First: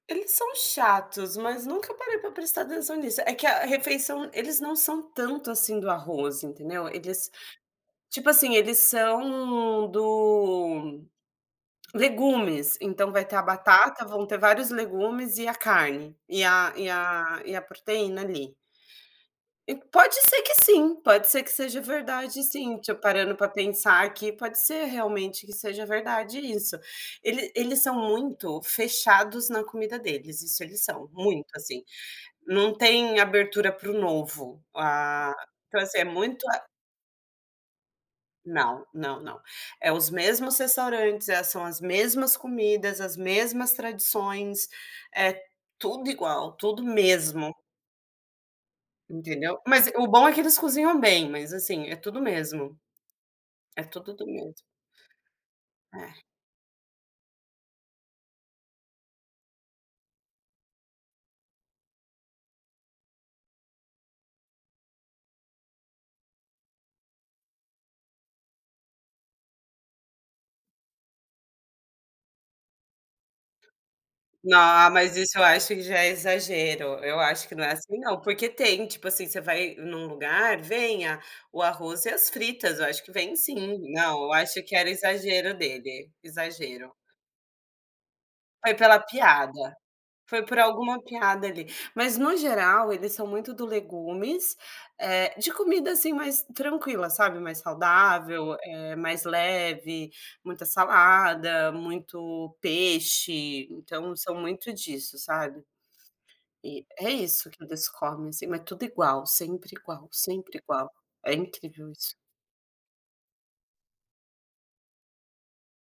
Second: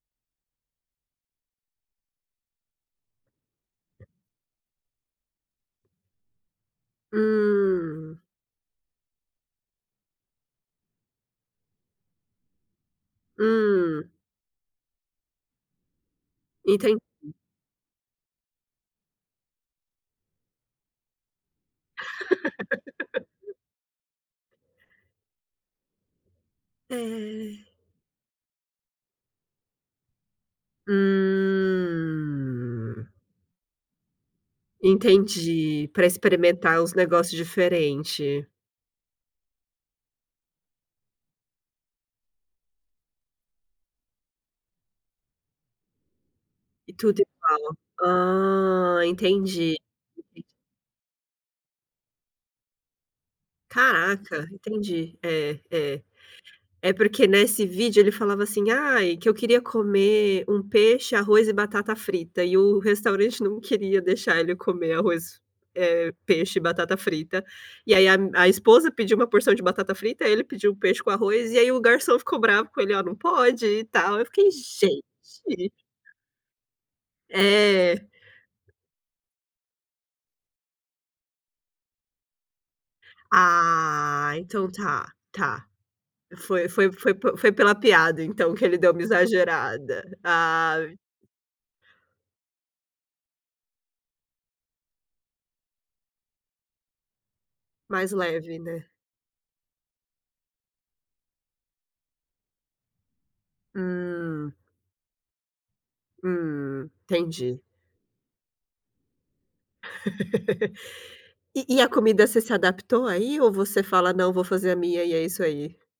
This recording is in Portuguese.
Eles são chatos, mas nunca parei para prestar atenção nisso, é que a refeição eles não são tanto assim do arroz entendeu, eles Hum. tipo assim eles são do legumes, então vai ter a batata, Hum. vão ter vários legumes e a carne, e a e Entendi. a e a proteína ali. E pode ser que sim, pode ser que seja verdade sim, tipo parando para pensar aqui pode ser realmente que seja verdade isso, Ele É. eles são muito fechados na comida deles, isso eles são, muito assim. Não Hum. tem abertura para o novo, ah então, Entendi, assim, é para muito ah experimentar os negócio diferente. Não, não não. É os mesmos restaurantes, é são as mesmas comidas, as mesmas tradições, é tudo igual, tudo E tudo mesmo. igual. Hum, Entendeu. entendi. Mas o bom é que [unintelligible] eles cozinham bem, mas assim, é tudo o mesmo. É tudo do Caraca, mesmo. entendi. É, é. É. É porque nesse vídeo ele falava assim: "Ai, que eu queria comer um peixe, arroz e batata frita" e o restaurante não queria deixar ele comer arroz, eh, peixe e batata frita. E aí, a a esposa pediu uma porção de batata frita, ele pediu peixe com arroz e aí o garçom ficou bravo com ele: "Olha não pode e tal", eu fiquei No mas isso eu acho gente. que já é exagero, eu acho que não é assim É. não, porque tem, tipo assim, você vai em um lugar, vem a o arroz e as fritas eu acho que vem sim, não Ah, eu acho então que era tá, exagero tá. dele, Foi exagero. foi foi foi pela piada então que Foi ele deu pela uma piada, exagerada, foi por ah. alguma piada ali, mas no geral eles são muito do legumes, eh, de comida assim mais tranquila, sabe, mais Mais saudável, leve né? eh mais leve, muita salada, muito peixe, então são Hum. muito disso, sabe. E Hum, é isso entendi. que eles comem assim mas tudo igual, sempre igual, sempre igual. É E e a incrível isso. comida você se adaptou aí, ou você fala: "Não vou fazer a minha e é isso aí"?